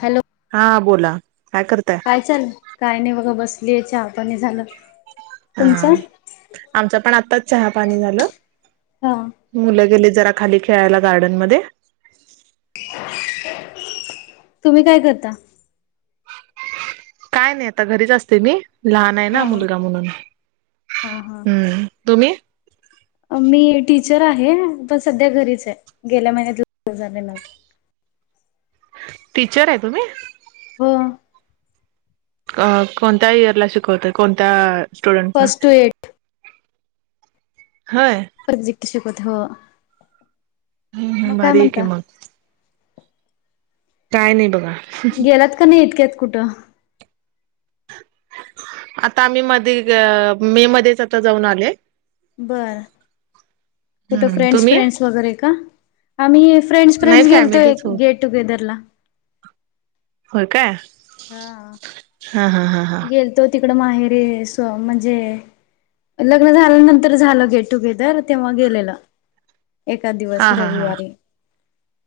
Hello! हां बोलां कायं करतांय? कायं चालं कायं नाहीं बघां बसली चहा आं पाणी झालं. तुमचं हां आमचं पणं आताचं चहा पाणी झालं. हा मुलं गेली जरां खाली खेळांयला गार्डनमध्यें. तुम्हीं कायं करतां? कायं नाहीं आंता घरीच असते मी लहांन आहे हा नां मुलंगा म्हणूंन हा हा हम्मं.. तुम्हीं? मी टीचर आहे पणं संध्या घरीच आहे गेल्या महिन्यांत लग्नं झाले माझं टीचरं आहे तुम्हीं! हो! अं कोणत्यां इयरला शिकवतंय कोणत्यां स्टुडंट नां फर्स्ट टू एट होयं शिक्षकं अथवां मंग कायं भारी आहे की म्हणतां मग कायं नाहीं बघां. गेलांत कां नाहीं इतक्यांत कुंठं आंता आम्हीं मध्यें मे मध्येचं मे आंता जाऊंन आले. बरं. कुठं हम्म फ्रेंड्स तुम्ही फ्रेंड्स वगैरें कां आम्हीं फ्रेंड्स नाही फ्रेंडसेलोय फॅमिलीच हो गेटं टुंगेदरला. हो कायं हां हां हां हां त्यांचं तिकडं माहेरे आहे म्हणजे. लग्नं झाल्यानंतर झालेल गेट टुंगेदर तेंव्हा गेलेलं. एकां हा दिवसं हा हा रविवारी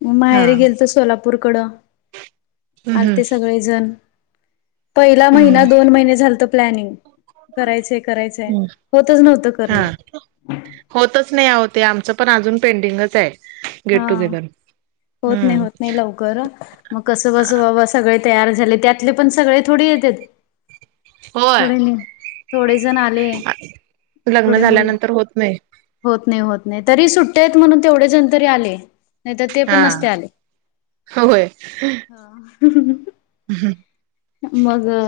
मंग हा माहेर गेलं तरं सोलापूर हम्म भूरंकड आं ते हम्म सगळें जणं पहिलं महिना हम्म दोन महिने झालंय प्लॅनिंग करायचं करायचे हम्म होतंच नव्हतं करणं. होतंच नाहीं हो ते आमचं पणं अजूंन पेंडिंगचं आहे हा गेट-टुंगेदर हां हम्मं मंग कसं बसं बाबां सगळें तयार झाले त्यांतले पणं सगळें थोडे येतील होय थोडे थोडे जणं आले लग्न थोडे मुलं झाल्यानंतर होत नाही होतं नाहीं होतं नाहीं तरी सुट्ट्याेत म्हणूंन तेवढे जणं तरी आले नाहीं तरं ते पणं हा नसते आले होय हं हह. मग अ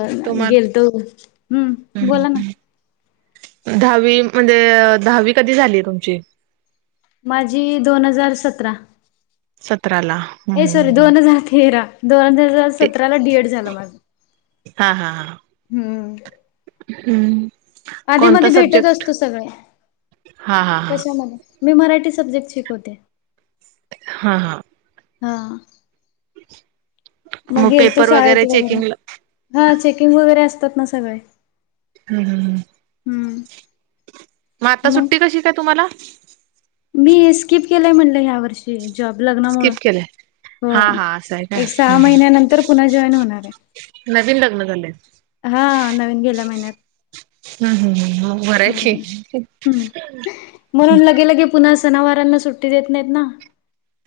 गेलतो, हम्म, बोला ना. दहावी, म्हणजे दहावी कधी झालीय तुमची? माझी दोन हजार सतरा, सतराला ए सॉरी हम्म दोन हजार तेरा-. दोन हजार सतराला डी एड झालं माझं. हां हा हा... हम्म. हम्म. आदि कोणता मदि भेटत सब्जेक्ट असतो सगळ, हा हा हा कशामध्ये? मी मराठी सब्जेक्ट शिकवते. हां हां. हां. मग, गेल तो शाळेत वगैरे, हां चेकिंग वगैरे असतात ना सगळे. ह्मं, हम्म हम्म म आता मग सुट्टी कशी काय तुम्हाला? मी स्किप केलाय म्हणलं, ह्या वर्षी, जॉब, लग्नामुळ. हां हां असंय का? ह्म, महिन्यानंतर पुन्हा जॉईन होणार नवीन लग्न झालंय? हां नवीन, गेल्या महिन्यात. हम् हम् मं बरंय हम्म की. हम्म म्हणून लगे लगे पुन्हा सनावारांना सुट्टी देत नाहीत ना.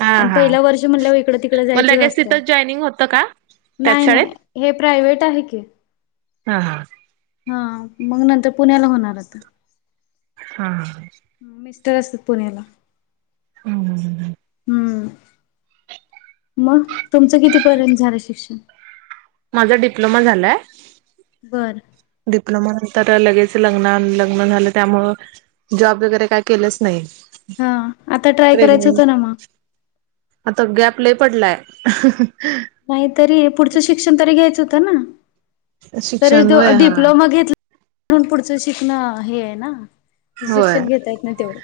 हा अन हा पहिलं वर्ष म्हणल्यावं, इकडं-तिकडं मग जायचंच लगेच असतंय, तिथं जॉईनिंग होतं का त्याच शाळेत नाही-नाही. हे प्रायव्हेट आहे की. हां हां. हां मंग नंतर पुण्याला होणार आता. हां ह्म. म मिस्टर असतात पुण्याला. हम हम हम. मं तुमचं किती पर्यंत झालं, शिक्षण? माझा डिप्लोमा झालाय. बरं. डिप्लोमा नंतर लगेच लग्न, लग्न झालं त्यामुळ जॉब वगैरे काय केलंच नाही. हां, आता ट्राय करायचं प्रेग्नेंट होतं ना, मग? आता गॅप लय पडलाय, ह्ह्हणं हं. नाहीतरी पुढच शिक्षण तरी घ्यायचं होत ना, तरीच शिक्षण द होय हा -डिप्लोमा घेत म्हणून पुढचं शिकणं, हे ये ना, शिक्षण घेता येत नाही तेवढं.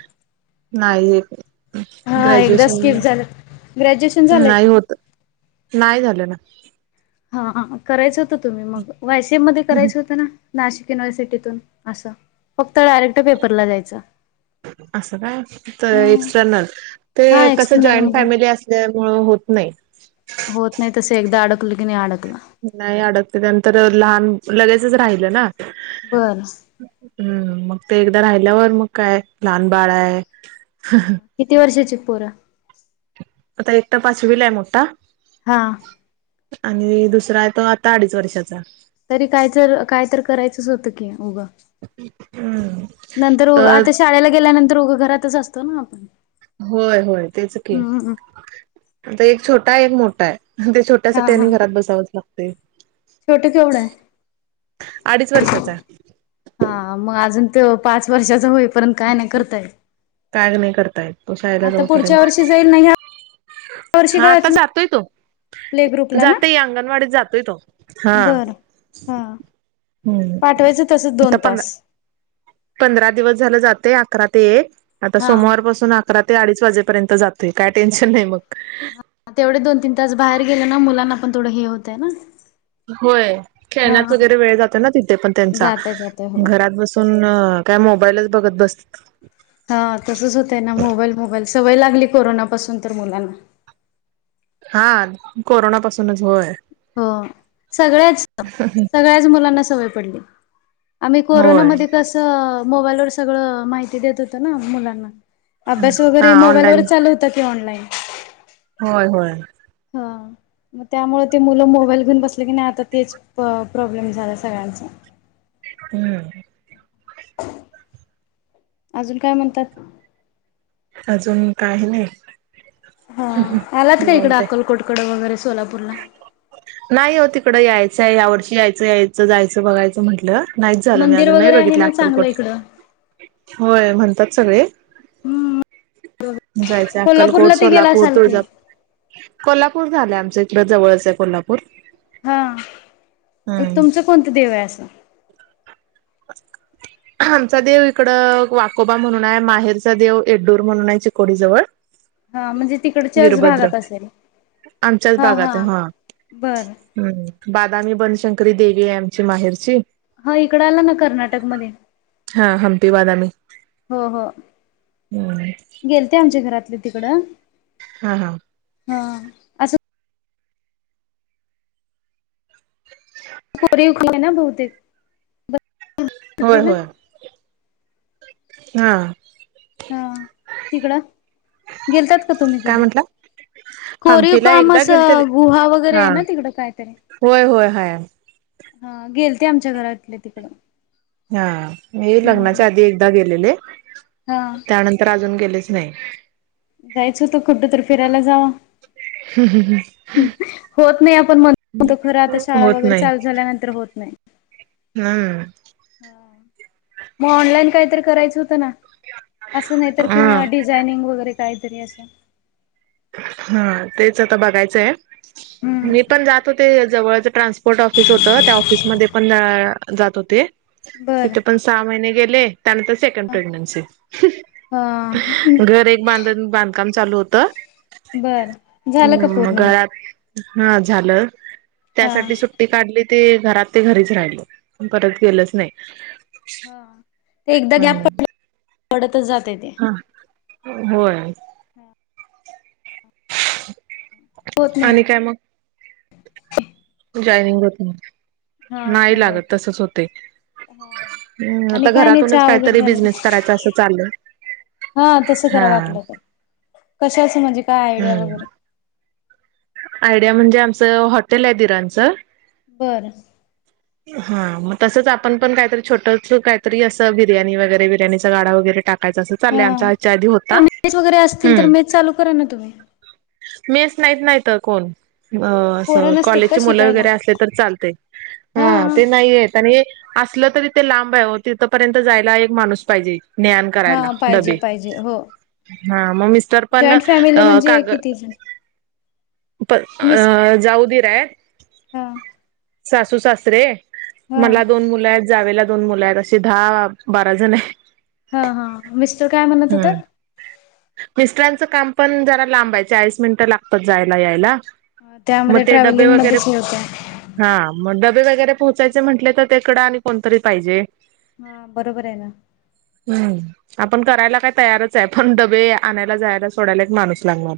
नाहीत. हा एकदा ग्रॅज्युएशन स्किप झालं. ग्रॅज्युएशन [unintelligible] झालंय नाही का? होत, नाही झालं ना. हां हां, करायचं होतं तुम्ही मग, वाय सी एम मध्ये करायचं होतं ना. नाशिक युनिव्हर्सिटीतून असं, फक्त डायरेक्ट पेपरला जायचं. असं का फक्त एक्सटर्नल? ते हा कसं एक्सटर्नल जॉईंट मध्ये फॅमिली अस ल्या मुळ, होत नाही. होत नाही, तसं एकदा अडकलं की, नही अडकलं. नाही अडकते, नंतर लहान लगेचच राहिलं ना. बरं. हम्, मंग ते एकदा राहिल्यावर, मंग काय, लहान बाळ आहे. ह्हणं. किती वर्षाची पोर? आता एकत पाचवीलाय मोठा. हा. आणि दुसरा आहे तो आता अडीच वर्षाचा. तरी काय तर काय तर करायचंच होतं की उगं हम्म नंतर उ तर आता शाळेला गेल्यानंतर उगा घरातच असतो ना आपण. होय, होय तेच की हम्म आता एक छोटा आहे, एक मोठा आहे ते छोट हा तसं हा त्यांनी घरात बसावच लागते. छोटं केवढ आहे? अडीच वर्षाचा. हा मग अजून त्यो पाच वर्षाचा होईपर्यंत काय नाही करताय. काय नाही करता येत तो शाळेला पुढच्या जाईपर्यंत. वर्षी जाईल ना ह्या वर्षी हा काय आता घातलं जातोय तो. प्ले ग्रुपला ना जातये अंगणवाडीत जातोय तो, हा. बरं. हा हम्म पाठवायचं तसच आता दोन पंध तास. पंधरा दिवस झालं जाते अकरा ते एक आता हा सोमवार पासून राते अडीच वाजेपर्यंत जातोय काय टेन्शन नाही मग. तेवढे दोन तीन तास बाहेर गेलो ना मुलांना पण थोडं हे होतंय ना. होय हा खेळण्यात वगैरे वेळ जाते ना तिथे पण त्यांचा जातय जातय हो. घरात बस पण काय मोबाईलच बघत बसत हा तसच होतय ना मोबाईल, मोबाईल सवय लागली कोरोनापासून तर मुलांना. हा कोरोना पासूनच होय. हो सगळ्याच, सगळ्याच मुलांना सवय पडली. आम्ही होय कोरोनामध्ये कसं मोबाईलवर सगळं माहिती देत होत ना मुलांना. अभ्यास हा वगैरे ऑनलाईन मोबाईलवरच चालू होता की ऑनलाईन. होय, होय. ह. मग त्यामुळे ते मुलं मोबाईल घेऊन बसले की नाही आता तेच प्रॉब्लेम झाला सगळ्यांचा. हम्म. अजून काय म्हणतात? अजून काय नाही. हा आलात का इकडे निवांत आहे अकलकोटकड वगैरे सोलापूरला? नाही हो तिकड यायचंय यावर्षी यायचं, यायचं, जायचं बघायचं म्हटलं. नाहीच झालं मी मंदिर अजून नाही वगैरे आहे बघितले ना चांगलं अक्कलकोट इकडं होय म्हणतात सगळे जायचं अक्कलकोड, कोल्हापूरला ते गेला सोलापूर, असाल की तुळजापूर कोल्हापूर झालंय आमचं इकड जवळच आहे कोल्हापूर. हा हम्म. तुमच कोणत देव आहे असं? अ [inaudible] आमचा देव इकड वाकोबा म्हणून आहे माहेरचा देव एड्डूर म्हणून आहे चिकोडीजवळ. हा म्हणजे तिकडच्याच वीरभद्र भागात असेल. आमच्याच भागात आहे हा. बरं हम्म बादामी बनशंकरी देवी आहे आमची माहेरची. ह इकड आला ना कर्नाटकमध्ये. हा हम्पी वादामी. हो हो गेल ते आमच्या घरातले तिकडं हा हा. हा. असं [inaudible] [inaudible] ना भावतेक. होय होय हा. हा तिकडं गेलतात का तुम्ही काय कधी? म्हंटला? कोरीव हंपीला काम एकदा गेलते असं गुहा वगैरे हा आय ना तिकडं कायतरी? होय होय हाय. हा गेलते आमच्या घरातले तिकडं. हा मी हम्म लग्नाच्या आधी एकदा गेलेले. हा. त्यानंतर अजून गेलेच नाय. जायचं होतं कुटतर फिरायला जावा. [unintelligible] होत नाय आपण म्हणतो खर आता शाळा होत वगैरे नाही चालू झाल्यानंतर होत नाय हम्म. हा मग ऑनलाईन काहीतरी करायचं होतं ना. असं नाय तर हा. किंवा डिझाइनिंग वगैरे काहीतरी असं. हा तेच आता बघायचंय हाय हम्म मी पण जात होते जवळच ट्रान्स पोर्ट ऑफिस होत त्या ऑफिसमध्ये पण जात होते. बरं तिथ पण सहा महिने गेले त्यांन सेकंड हा प्रेग्नेंसी घर एक बांधन-बांधकाम चालू होत. बर झालं का हम् म पूर्ण मग घरात हा झालं हा त्यासाठी सुट सुट्टी काढली ते घरात ते घरीच राहिल प परत गेलच नाय. हा ते एकदा गॅप प- पडतच जातय ते. हा होय. होत नाही आणि काय म? जॉनिंग होत नाय, हा होत नाय नाही लागत लवकर तसच होतय. हा हम्म आणि आता काय नाही घरातूनच चहा काय वगैरे तरी झालं की बिझनेस करायचा असं चाललय. हा तसं करा वाटलं तर. कशाच असं म्हणजे काय आयडिया हम्म. वगैरे? आयडिया म्हणजे आमचं हॉटेल हाय दिरांचं. बरं. [inaudible] हा मग तसच आपण पण काहीतरी छोट काहीतरी असं बिर्याणी वगैरे बिर्याणीचा गाडा वगैरे टाक टाकायचं असं चाललंय हा आमचा हेच्या आधी होता मेस वगैरे असतील तर हम्म. मेस चालू करा ना तुम्ही मेस नायत ना इथ कोण. अ- असं पोरं नसतात का कॉलेजची मुलं शिकायला वगैरे असले तर चालतय हा ते नाहीयेत. आणि असलं तरी ते लांब आय ओ तिथपर्यंत जायला एक माणूस पाहिजे. न्हे आन हा करायला पाहिजे डब्बे पाहिजे हो हा मग मिस्टर पण जॉईंट फॅमिली म्हणजे काग किती जण प मिस अ जाऊ दिर आयत हा सासू, सासरे हा मला दोन मुलं आयत जावेला दोन मुलं आयत असे दहा बारा जण ए. हा हा मिस्टर काय म्हणत होत? मिस्टरांचा काम पण जरा लांब हाय चाळीस मिनिटं लागतात जायला यायला. मग त्यामध्ये ते डबे ट्रॅव्हलिंग वगैरे मध्येच हे होतय. हा म डब्बे वगैरे पोहोचायचे म्हटले तर तिकडं आणि कोणतरी पाहिजे. हा बरोबर ए ना. हम्म आपण करायला काय तयार चाय पण डब्बे आणायला जायला सोडायला एक माणूस लागणार.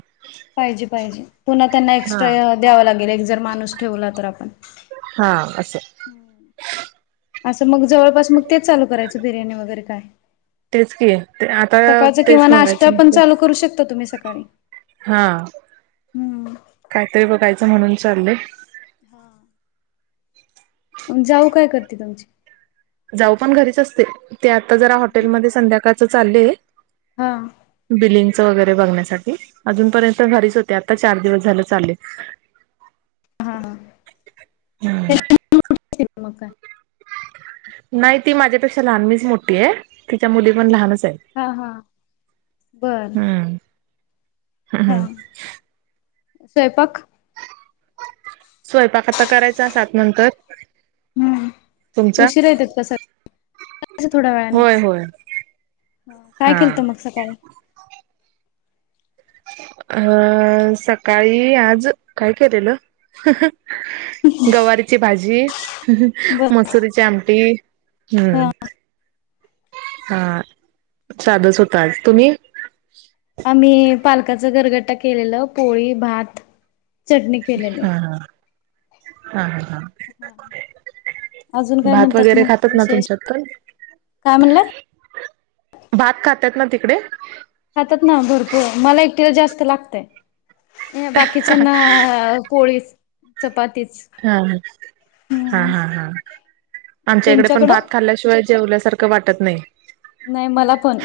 पाहिजे. पाहिजे. पुन्हा त्यांना हा. एक्स्ट्रा द्यावा लागेल. एक जर माणूस ठेवला तर आपण. हां. असं. असं मग जवळपास, मग तेच चालू करायचं बिर्याणी वगैरे काय. तेच की ते आता सकाळच तेच किंवा नास्ता बघायचं पण म्हटलं चालू करू शकता तुम्ही सकाळी. हा. हम्म कायतरी बघायचं म्हणून चाललय. हां. जाऊ काय करते तुमची? जाऊ पण घरीच असते. ते आता जरा हॉटेलमध्ये संध्याकाळच चाललेय. हां. बिलिंगच वगैरे बघण्यासाठी. अजूनपर्यंत घरीच होते आता चार दिवस झाले चालले. [inaudible] हा. हा. [unintelligible] मग काय? नाही ती माझ्यापेक्षा लहान. मीच मोठी आहे. तिच्या मुली पण लहानच आहेत. हा. हा. बर. हा. हा. स्वयपाक? स्वयंपाक आता करायचा सात नंतर. हम. तुमचा उशीरा येतात का सग - [unintelligible] थोड्या होय वेळानेच. होय काय हा. केलत मग सकाळी? अ -सकाळी आज काय केलेलं? गवारीची भाजी, बर मसुरीची आमटी- हम्म. ह हां. साधंच होत आज. तुम्ही? आम्ही पालकाच गरगट्टा केलेलं. पोळी भात. चटणी केलेली. हा हा. हा. हा. अजून काय भात म्हणतात वगैरे मग खातात ना विशेष तुमच्यात पण? काय म्हणलात भात खातात ना तिकडे? खातात ना भरपूर. मला एकटीला जास्त लागतय. बाकीच्याना पोळीच. चपातीच. हा. हा. हा. हम्म हा. हा. आमच्या इकडे पण तुमच्याकडं भात खाल्ल्याशिवाय- जेवल्यासारखं वाटत नाही. नाही मला पण.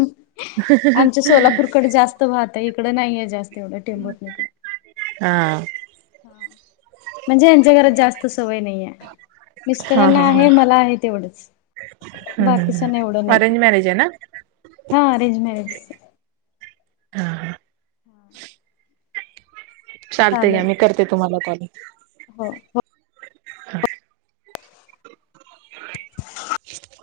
आमच्या सोलापूरकडे जास्त भात आहे इकडं नाहीये जास्त. तेवढ टेंबत [unintelligible] हा. हां. म्हणजे यांच्या घरात जास्त सवय नाहीए. हा मिस्टरांना हा हा आहे मला आहे तेवढंच. हम्म हम्म बाकीच्यांना एवढं हम्म नाही. अरेंज मॅरेज आहे ना हां. अरेंजमॅरेज. हा हा चालतय घ्या. चालेल मी करते तुम्हाला कॉल. हो. हो. हा. [inaudible]